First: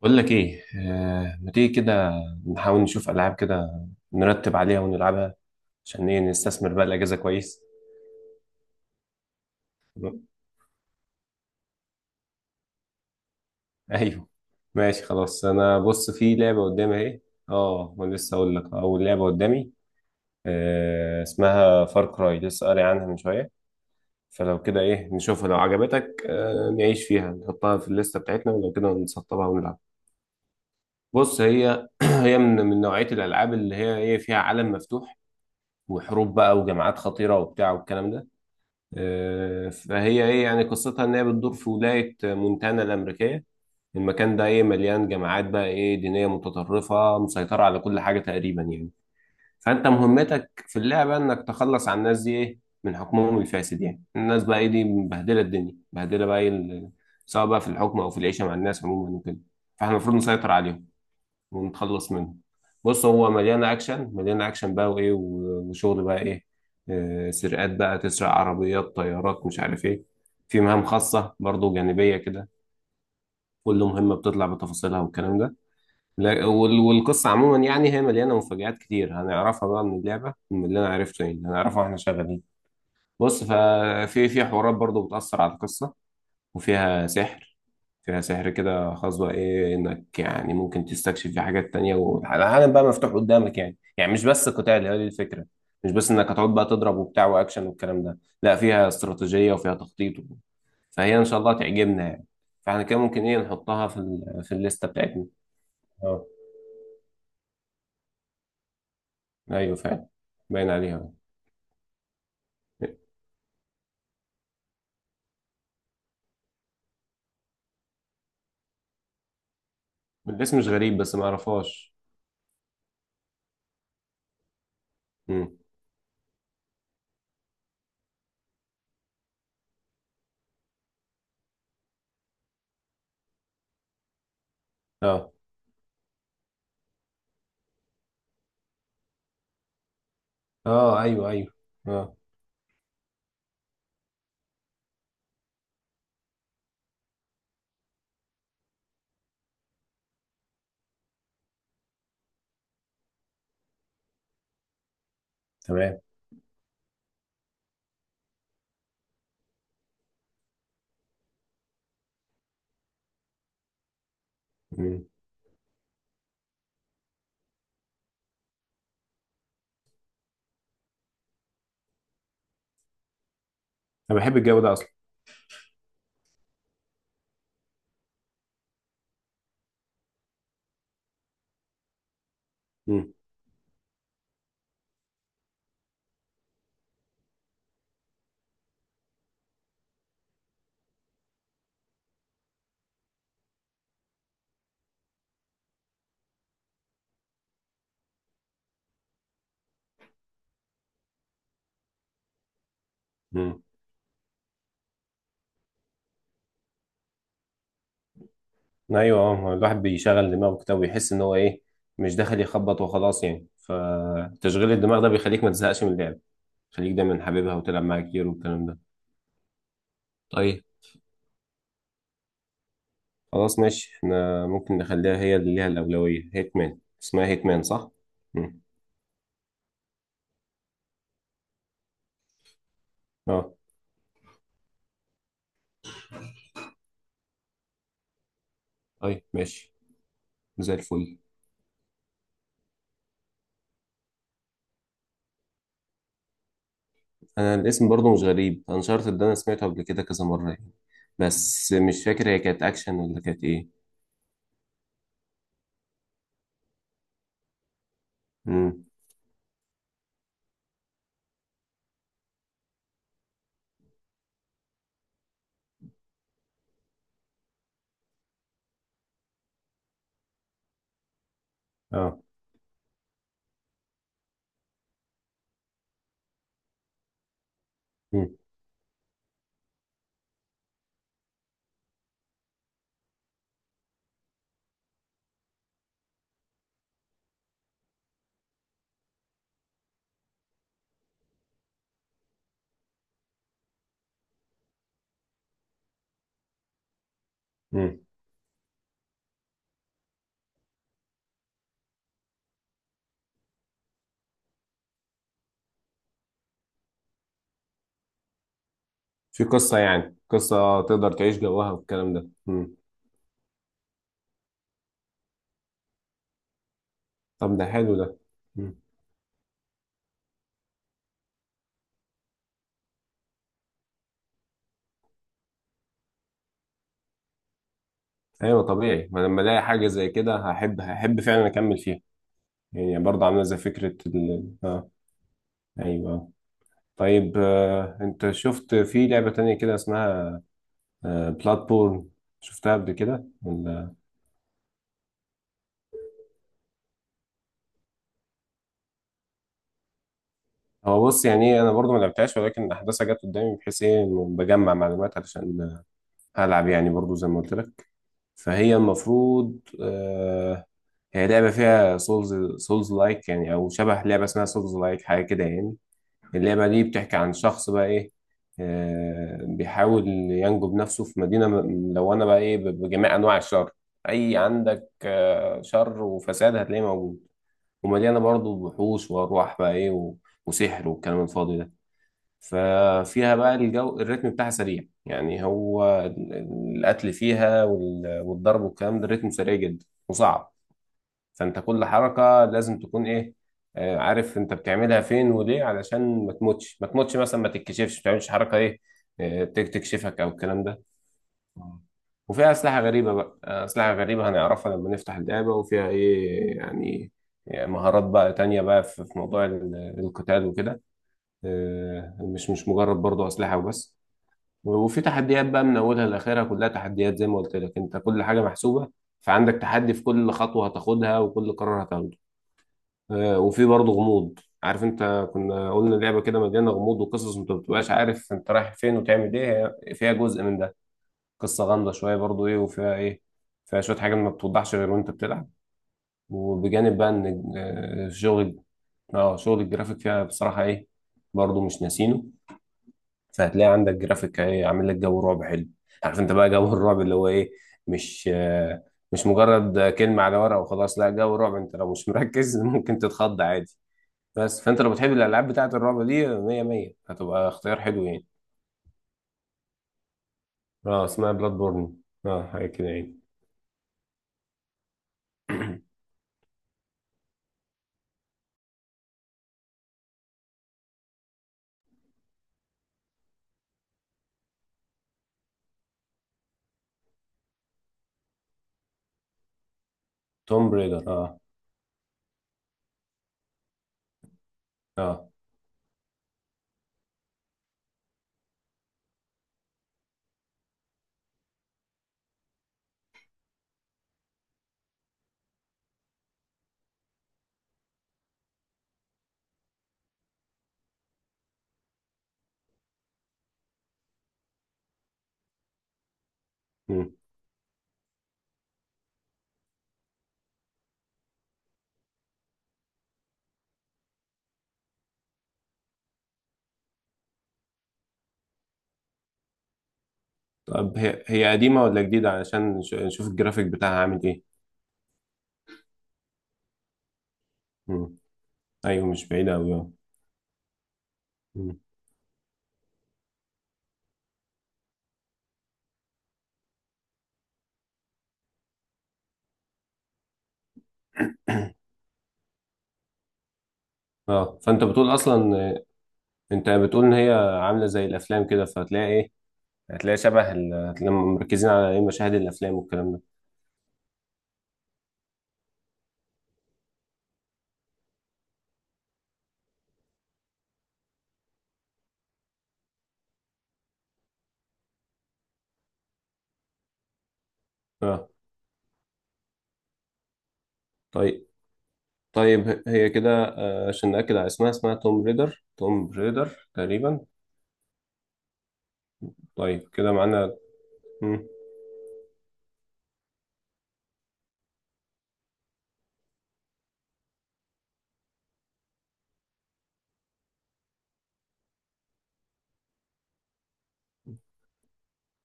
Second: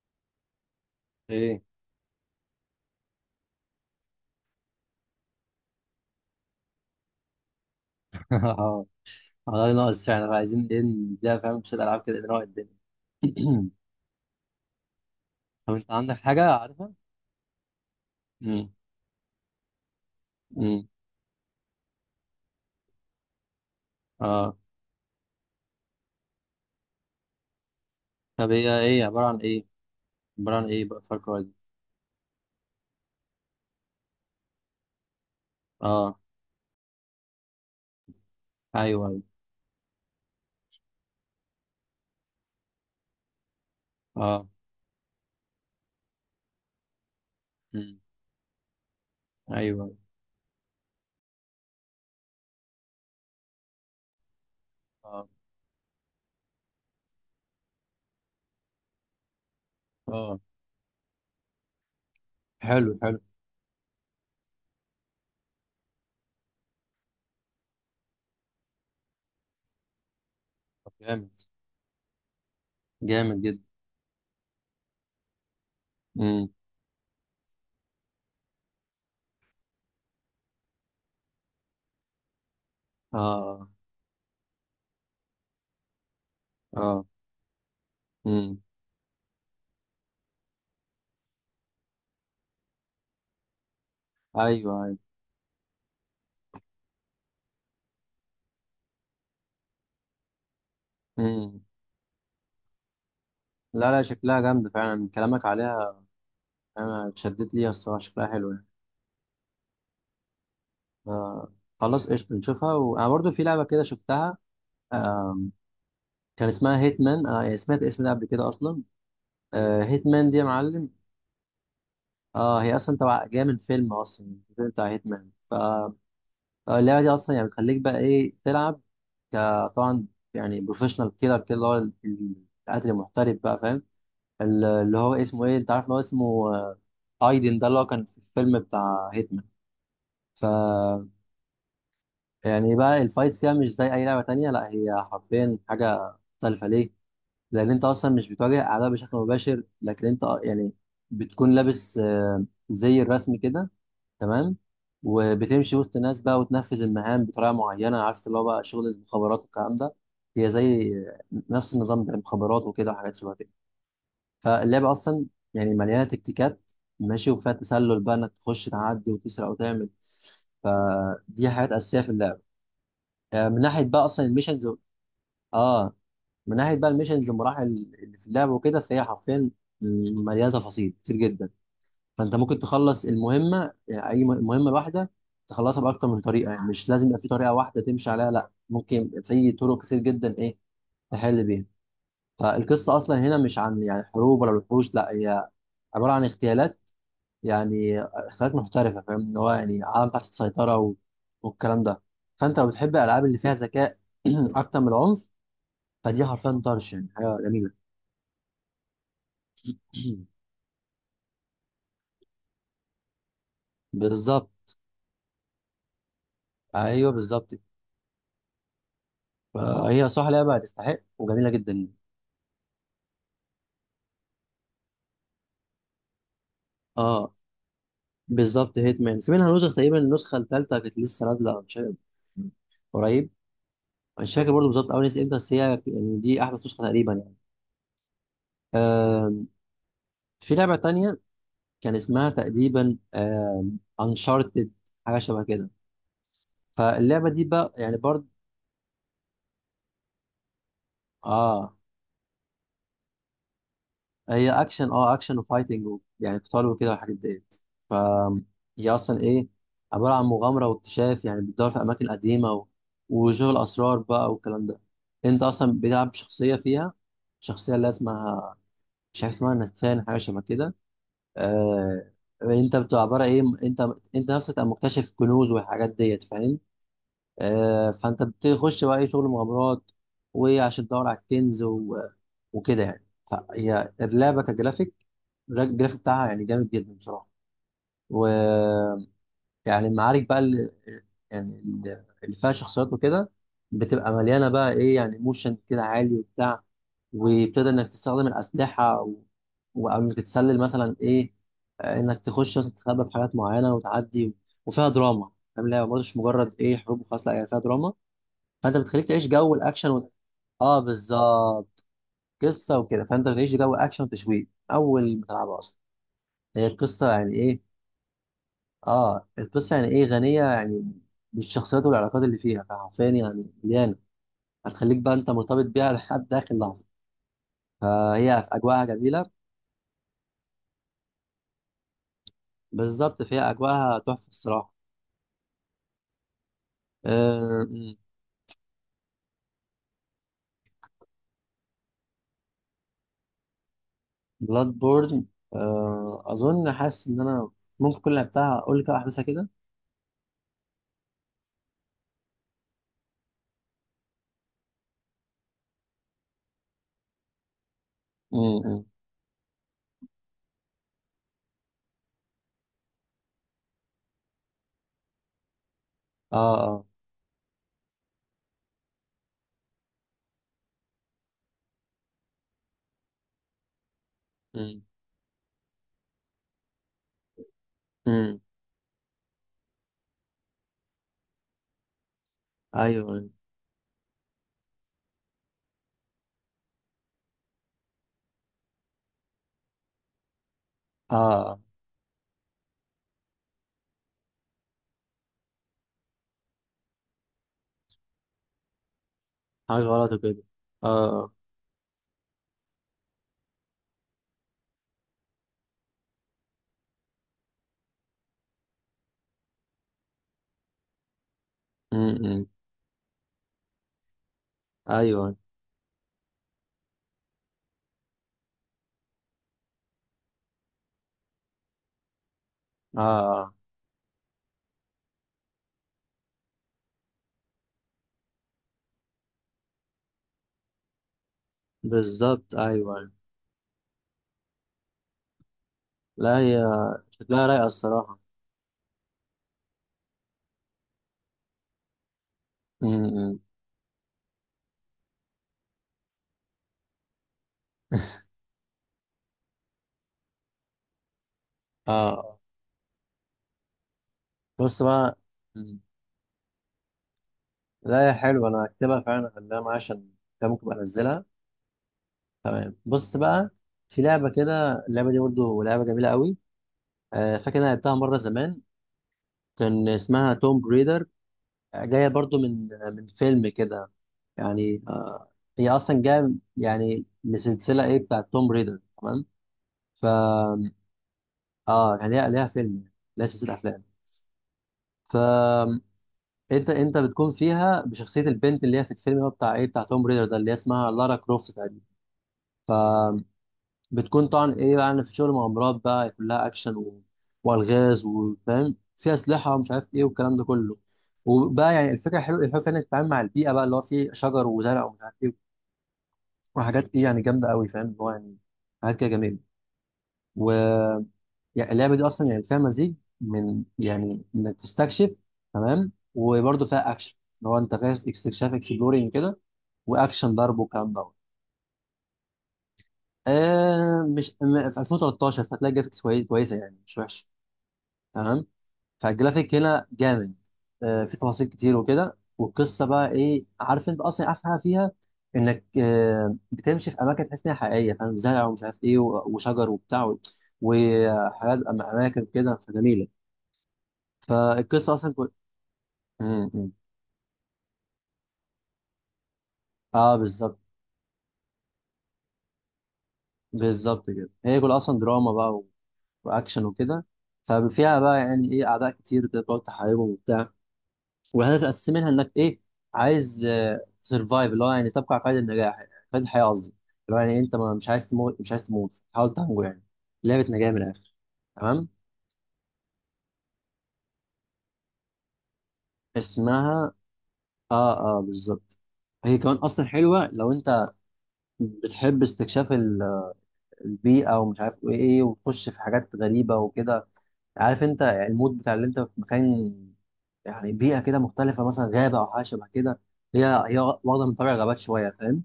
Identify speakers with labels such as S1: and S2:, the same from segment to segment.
S1: بقول لك ايه ما
S2: ايه.
S1: تيجي كده نحاول نشوف العاب كده، نرتب عليها ونلعبها عشان ايه نستثمر بقى الاجازه كويس.
S2: اه. والله ناقص
S1: تمام؟
S2: فعلا، عايزين ايه نديها فاهم شوية العاب كده نروق الدنيا.
S1: ايوه ماشي خلاص،
S2: طب
S1: انا
S2: انت
S1: بص
S2: عندك
S1: في
S2: حاجة
S1: لعبه
S2: عارفها؟
S1: قدامي اهي. اه ما لسه اقول
S2: امم.
S1: لك، اول لعبه قدامي
S2: امم.
S1: آه اسمها فار كراي، لسه قاري عنها من شويه.
S2: اه.
S1: فلو كده ايه نشوفها، لو عجبتك آه نعيش فيها، نحطها في الليسته
S2: طب
S1: بتاعتنا، ولو
S2: هي
S1: كده
S2: ايه عبارة عن
S1: نسطبها
S2: ايه؟
S1: ونلعب.
S2: عبارة عن ايه بقى فار
S1: بص
S2: كراي؟
S1: هي هي من نوعيه الالعاب اللي هي ايه فيها عالم مفتوح،
S2: اه،
S1: وحروب بقى وجماعات خطيره وبتاع والكلام ده.
S2: ايوه ايوه.
S1: فهي ايه يعني قصتها ان هي بتدور في ولايه مونتانا الامريكيه. المكان ده
S2: اه.
S1: ايه مليان جماعات بقى ايه دينيه متطرفه، مسيطره على
S2: امم.
S1: كل حاجه تقريبا يعني.
S2: ايوه
S1: فانت
S2: ايوه.
S1: مهمتك في اللعبه انك تخلص على الناس دي ايه من حكمهم الفاسد، يعني الناس بقى ايه دي
S2: اه.
S1: مبهدله الدنيا، مبهدله بقى ايه سواء بقى في الحكم او في العيشه مع الناس عموما وكده. فاحنا المفروض
S2: اه.
S1: نسيطر عليهم ونتخلص منه.
S2: حلو
S1: بص
S2: حلو.
S1: هو مليان اكشن، مليان اكشن بقى وايه وشغل بقى ايه. سرقات بقى، تسرق عربيات طيارات مش عارف ايه. في مهام
S2: طب جامد،
S1: خاصة برضو جانبية كده،
S2: جامد جدا.
S1: كل مهمة بتطلع بتفاصيلها والكلام ده.
S2: امم.
S1: والقصة عموما يعني هي مليانة مفاجآت كتير، هنعرفها بقى من اللعبة، من اللي أنا عرفته يعني هنعرفها واحنا شغالين. بص
S2: اه.
S1: ففي حوارات برضو بتأثر على القصة
S2: اه.
S1: وفيها سحر. فيها سحر
S2: امم.
S1: كده خاص بقى ايه، انك يعني ممكن تستكشف في حاجات تانية، والعالم بقى مفتوح قدامك يعني، يعني مش بس
S2: ايوه
S1: قتال
S2: ايوه.
S1: هي دي الفكرة. مش بس انك هتقعد بقى تضرب وبتاع واكشن والكلام ده، لا فيها استراتيجية وفيها تخطيط و... فهي ان شاء الله
S2: امم.
S1: تعجبنا يعني. فاحنا كده ممكن ايه نحطها
S2: لا
S1: في
S2: لا، شكلها
S1: ال... في
S2: جامد
S1: الليستة
S2: فعلا
S1: بتاعتنا.
S2: كلامك عليها.
S1: اه.
S2: انا اتشددت ليها الصراحة، شكلها حلو يعني.
S1: ايوه فعلا، باين عليها.
S2: آه. خلاص قشطة نشوفها، وأنا برضو في لعبة كده شفتها. آه، كان اسمها هيتمان، أنا سمعت الاسم ده قبل كده أصلا. آه، هيتمان دي يا
S1: الاسم مش
S2: معلم.
S1: غريب بس ما اعرفهاش.
S2: آه، هي أصلا تبع جاية من فيلم، أصلا الفيلم بتاع هيتمان.
S1: امم.
S2: فاللعبة دي أصلا يعني بتخليك بقى إيه تلعب. طبعا، يعني بروفيشنال كيلر كده، اللي هو القاتل المحترف بقى فاهم. اللي هو
S1: اه.
S2: اسمه إيه، أنت عارف اللي هو اسمه ايدن ده، اللي هو كان في الفيلم بتاع هيتمان. ف
S1: اه ايوه ايوه. اه
S2: يعني بقى الفايت فيها مش زي اي لعبه تانية، لا هي حرفيا حاجه مختلفه ليه. لان انت اصلا مش بتواجه اعداء بشكل مباشر، لكن انت يعني بتكون لابس زي الرسم كده تمام، وبتمشي وسط
S1: تمام.
S2: الناس بقى وتنفذ المهام بطريقه معينه، عارف اللي هو بقى شغل المخابرات والكلام ده. هي زي نفس النظام ده المخابرات وكده وحاجات شبه كده. فاللعبه
S1: مم.
S2: اصلا يعني مليانه تكتيكات ماشي، وفيها تسلل بقى انك تخش تعدي وتسرق وتعمل، فدي حاجات اساسيه في اللعبه. من ناحيه بقى
S1: انا
S2: اصلا
S1: بحب الجو
S2: الميشنز
S1: ده اصلا.
S2: اه. من ناحيه بقى الميشنز والمراحل اللي في اللعبه وكده، فهي حرفيا مليانه تفاصيل كتير جدا. فانت ممكن تخلص
S1: مم.
S2: المهمه، يعني اي مهمه لوحده تخلصها باكتر من طريقه، يعني مش لازم يبقى في طريقه واحده تمشي عليها، لا ممكن في طرق كتير جدا ايه تحل بيها. فالقصه اصلا هنا مش عن يعني حروب ولا وحوش، لا هي عباره عن اغتيالات، يعني اغتيالات محترفه فاهم، ان هو يعني عالم تحت السيطره و... والكلام ده. فانت لو بتحب الالعاب اللي فيها
S1: مم.
S2: ذكاء اكتر من العنف، فدي حرفيا طرش يعني حاجه جميله.
S1: ايوه، الواحد بيشغل دماغه كده ويحس ان هو ايه، مش داخل يخبط وخلاص يعني،
S2: بالظبط،
S1: فتشغيل الدماغ ده بيخليك ما تزهقش من اللعب. خليك
S2: ايوه
S1: دايما
S2: بالظبط.
S1: حاببها وتلعب معاها كتير والكلام ده.
S2: فهي صح لعبه
S1: طيب
S2: هتستحق وجميله جدا يعني.
S1: خلاص ماشي، احنا ممكن نخليها هي اللي ليها الأولوية. هيتمان اسمها،
S2: اه
S1: هيتمان صح؟ مم.
S2: بالظبط، هيتمان في منها نسخ تقريبا، النسخه الثالثه كانت لسه نازله مش عارف، قريب.
S1: اه.
S2: مش فاكر برضه بالظبط اول نسخه امتى، بس هي يعني دي احدث نسخه تقريبا يعني.
S1: طيب
S2: آم،
S1: ماشي،
S2: في
S1: زي
S2: لعبه
S1: الفل.
S2: تانية كان اسمها تقريبا انشارتد، حاجه شبه كده. فاللعبه دي
S1: انا
S2: بقى
S1: الاسم
S2: يعني
S1: برضو مش
S2: برضه
S1: غريب، انشارتد ده انا سمعته قبل كده كذا مرة يعني، بس
S2: اه،
S1: مش فاكر هي كانت اكشن ولا كانت ايه.
S2: هي اكشن. اه اكشن وفايتنج يعني قتال وكده والحاجات ديت. ف
S1: مم.
S2: هي اصلا ايه عباره عن مغامره واكتشاف، يعني بتدور في اماكن قديمه و... وشغل اسرار بقى والكلام ده. انت اصلا بتلعب شخصيه فيها، شخصيه اللي اسمها مش عارف اسمها نثان، حاجه شبه كده. آه...
S1: اه.
S2: انت بتبقى عباره ايه، انت نفسك تبقى مكتشف كنوز والحاجات ديت فاهم. فانت
S1: مم.
S2: بتخش بقى اي شغل مغامرات، وعشان تدور على الكنز و... وكده يعني. فهي اللعبه كجرافيك، الجرافيك بتاعها يعني جامد جدا بصراحه. ويعني المعارك بقى اللي يعني اللي فيها شخصيات وكده بتبقى مليانه بقى ايه، يعني موشن كده عالي وبتاع. وبتقدر انك
S1: مم.
S2: تستخدم الاسلحه و... او انك تتسلل مثلا ايه، انك تخش مثلا تتخبى في حاجات معينه وتعدي. وفيها دراما فاهم، لا برضه مش مجرد ايه حروب وخلاص، لا هي فيها دراما. فانت بتخليك تعيش
S1: في
S2: جو
S1: قصة،
S2: الاكشن و...
S1: يعني
S2: اه
S1: قصة تقدر تعيش جواها
S2: بالظبط،
S1: والكلام ده. مم.
S2: قصه وكده، فانت بتعيش جو اكشن وتشويق اول ما تلعبها، اصلا هي القصه يعني
S1: طب
S2: ايه.
S1: ده حلو ده. مم.
S2: اه القصه يعني ايه غنيه، يعني بالشخصيات والعلاقات اللي فيها، فحرفيا يعني مليانه، هتخليك بقى انت مرتبط بيها لحد اخر لحظه. فهي في
S1: أيوة
S2: اجواءها
S1: طبيعي، ما
S2: جميله.
S1: لما ألاقي حاجة زي كده هحب، هحب فعلا أكمل فيها. يعني
S2: بالظبط،
S1: برضه
S2: فهي
S1: عاملة زي فكرة
S2: اجواءها تحفه
S1: ال...
S2: الصراحه.
S1: آه. أيوة. طيب
S2: آه،
S1: آه، أنت شفت في لعبة تانية كده اسمها آه بلاتبورن؟ شفتها قبل كده ولا؟
S2: بلاد بورن. آه اظن حاسس ان انا ممكن كل اللي لعبتها اقول لك احداثها كده.
S1: هو بص يعني إيه، أنا برضه ما لعبتهاش، ولكن أحداثها جت قدامي، بحيث إيه إنه بجمع معلومات علشان ألعب يعني، برضه زي ما قلت لك. فهي
S2: امم.
S1: المفروض هي لعبة فيها سولز لايك يعني، أو شبه لعبة اسمها سولز لايك حاجة كده يعني.
S2: اه.
S1: اللعبة دي
S2: اه.
S1: بتحكي عن شخص بقى إيه، آه بيحاول ينجو بنفسه في مدينة ملونة بقى إيه بجميع أنواع الشر. أي عندك آه شر وفساد هتلاقيه موجود. ومليانة
S2: امم.
S1: برضه وحوش وأرواح بقى إيه وسحر والكلام الفاضي ده.
S2: ايوه أيوه.
S1: ففيها بقى الجو الريتم بتاعها سريع يعني، هو القتل فيها والضرب والكلام ده، الريتم سريع جدا وصعب. فانت
S2: اه.
S1: كل حركة لازم تكون ايه، عارف انت بتعملها فين وليه، علشان ما تموتش، ما تموتش مثلا، ما تتكشفش، ما تعملش حركة ايه
S2: حاجة غلط
S1: تكشفك او
S2: كده.
S1: الكلام ده.
S2: اه.
S1: آه. وفيها أسلحة غريبة بقى، أسلحة غريبة هنعرفها لما نفتح اللعبة، وفيها إيه يعني، يعني مهارات بقى تانية بقى في موضوع القتال وكده.
S2: م -م.
S1: مش مش مجرد برضه أسلحة وبس. وفي
S2: ايوه.
S1: تحديات بقى من أولها لآخرها كلها تحديات، زي ما قلت لك أنت كل حاجة محسوبة. فعندك تحدي في كل خطوة هتاخدها، وكل قرار هتاخده.
S2: اه
S1: وفي برضه غموض، عارف انت كنا قلنا لعبه كده مليانه غموض وقصص، انت ما بتبقاش عارف انت رايح فين وتعمل ايه، هي فيها جزء من ده. قصه غامضه شويه برضه
S2: بالظبط،
S1: ايه وفيها
S2: ايوه.
S1: ايه، فيها شويه حاجات ما بتوضحش غير وانت بتلعب.
S2: لا هي
S1: وبجانب بقى
S2: شكلها
S1: ان
S2: رايقة الصراحة.
S1: شغل، اه شغل الجرافيك فيها بصراحه ايه، برضه مش ناسينه.
S2: م -م.
S1: فهتلاقي عندك جرافيك ايه، عامل لك جو رعب حلو. عارف انت بقى جو الرعب اللي هو ايه، مش آه، مش مجرد كلمه على ورقه وخلاص، لا جو رعب، انت لو مش
S2: اه
S1: مركز ممكن تتخض عادي. بس فانت
S2: بص
S1: لو بتحب
S2: بقى.
S1: الالعاب بتاعه
S2: م.
S1: الرعب دي، مية مية، هتبقى اختيار حلو
S2: لا هي
S1: يعني.
S2: حلوة، انا هكتبها فعلا اخليها معايا، عشان كده ممكن أبقى
S1: اه
S2: انزلها.
S1: اسمها بلاد بورن، اه حاجه
S2: تمام
S1: كده
S2: بص
S1: يعني.
S2: بقى، في لعبة كده، اللعبة دي برضو لعبة جميلة قوي. آه فاكر انا لعبتها مرة زمان، كان اسمها توم بريدر، جاية برضو من فيلم كده يعني. هي أصلا جاية يعني لسلسلة إيه بتاعت توم ريدر تمام.
S1: توم
S2: فا
S1: بريدر اه.
S2: آه يعني ليها، ليها فيلم، ليها سلسلة أفلام.
S1: اه.
S2: فأنت أنت انت بتكون فيها بشخصية البنت اللي هي في الفيلم، هو بتاع إيه، بتاع توم ريدر ده اللي هي اسمها لارا كروفت تقريبا. فبتكون طبعا إيه، يعني في شغل مغامرات بقى كلها أكشن و... وألغاز وفاهم فيها أسلحة ومش عارف إيه والكلام ده كله. وبقى يعني الفكره حلوه، الحلو فعلا انك تتعامل مع البيئه بقى اللي هو فيه شجر وزرع ومش عارف ايه وحاجات ايه
S1: مم.
S2: يعني جامده قوي فاهم، اللي هو يعني حاجات كده جميله. و يعني اللعبه دي اصلا يعني فيها مزيج من يعني انك تستكشف تمام. وبرده فيها اكشن، اللي هو انت فيها استكشاف اكسبلورينج كده، واكشن ضرب والكلام
S1: طب
S2: دوت.
S1: هي هي قديمه ولا جديده، علشان نشوف الجرافيك بتاعها
S2: آه
S1: عامل
S2: مش
S1: ايه.
S2: في 2013، فتلاقي جرافيكس كويسه يعني مش وحشه.
S1: مم.
S2: تمام،
S1: ايوه مش بعيده
S2: فالجرافيك
S1: قوي،
S2: هنا
S1: اه.
S2: جامد. في تفاصيل كتير
S1: مم.
S2: وكده، والقصه بقى ايه عارف انت اصلا احسن حاجه فيها، انك بتمشي في اماكن تحس انها حقيقيه فاهم، زرع ومش عارف ايه وشجر وبتاع وحاجات اماكن وكده فجميله.
S1: اه فانت
S2: فالقصه اصلا
S1: بتقول
S2: كل...
S1: اصلا آه،
S2: مم،
S1: انت
S2: مم.
S1: بتقول ان هي عامله زي الافلام كده، فهتلاقي ايه،
S2: اه
S1: هتلاقي شبه
S2: بالظبط.
S1: هتلاقي مركزين على ايه مشاهد الافلام والكلام ده.
S2: بالظبط كده، هي كل اصلا دراما بقى واكشن وكده. ففيها بقى يعني ايه اعداء كتير كده بتقعد تحاربهم وبتاع. وهدف منها انك ايه عايز سرفايف، اللي هو يعني تبقى على قيد النجاح، قيد الحياه قصدي. اللي هو يعني انت مش عايز
S1: اه
S2: تموت مش عايز تموت حاول تنجو يعني. لعبه نجاه من الاخر.
S1: طيب.
S2: تمام.
S1: طيب هي كده عشان نأكد على اسمها، اسمها توم ريدر، توم ريدر
S2: اسمها
S1: تقريبا.
S2: اه. اه بالظبط، هي كمان اصلا
S1: طيب كده
S2: حلوه لو
S1: معانا.
S2: انت
S1: مم.
S2: بتحب استكشاف البيئه ومش عارف ايه ايه، وتخش في حاجات غريبه وكده. عارف انت المود بتاع اللي انت في مكان يعني، بيئه كده مختلفه مثلا غابه او حاجه شبه كده. هي واخده من طابع الغابات شويه فاهم.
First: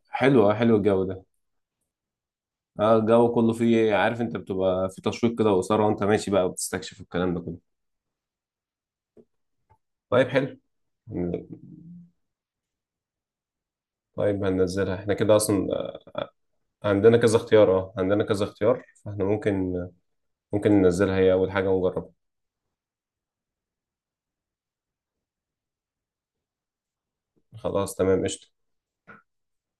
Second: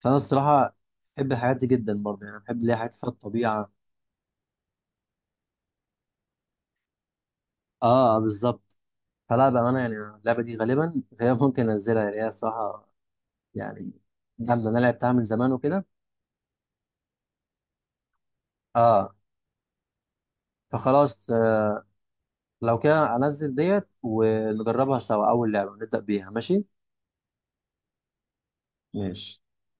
S2: فانا
S1: حلو
S2: الصراحه
S1: حلو الجو ده.
S2: بحب الحاجات دي جدا برضه، يعني بحب اللي هي حاجات
S1: اه
S2: فيها
S1: الجو كله
S2: الطبيعه.
S1: فيه، عارف انت بتبقى في تشويق كده وإثارة، وانت ماشي بقى وبتستكشف الكلام ده كله.
S2: اه. بالظبط. فلا بامانه يعني
S1: طيب
S2: اللعبه دي
S1: حلو.
S2: غالبا، غالبا
S1: هن-
S2: ممكن انزلها يعني، هي الصراحه يعني
S1: طيب
S2: جامده، انا
S1: هننزلها
S2: لعبتها
S1: احنا
S2: من
S1: كده
S2: زمان
S1: اصلا،
S2: وكده.
S1: عندنا كذا اختيار، اه عندنا كذا اختيار،
S2: اه.
S1: فاحنا ممكن ممكن ننزلها
S2: فخلاص
S1: هي اول حاجة ونجربها.
S2: لو كده انزل ديت ونجربها سوا، اول لعبه نبدا بيها ماشي.
S1: خلاص تمام قشطة.
S2: ماشي.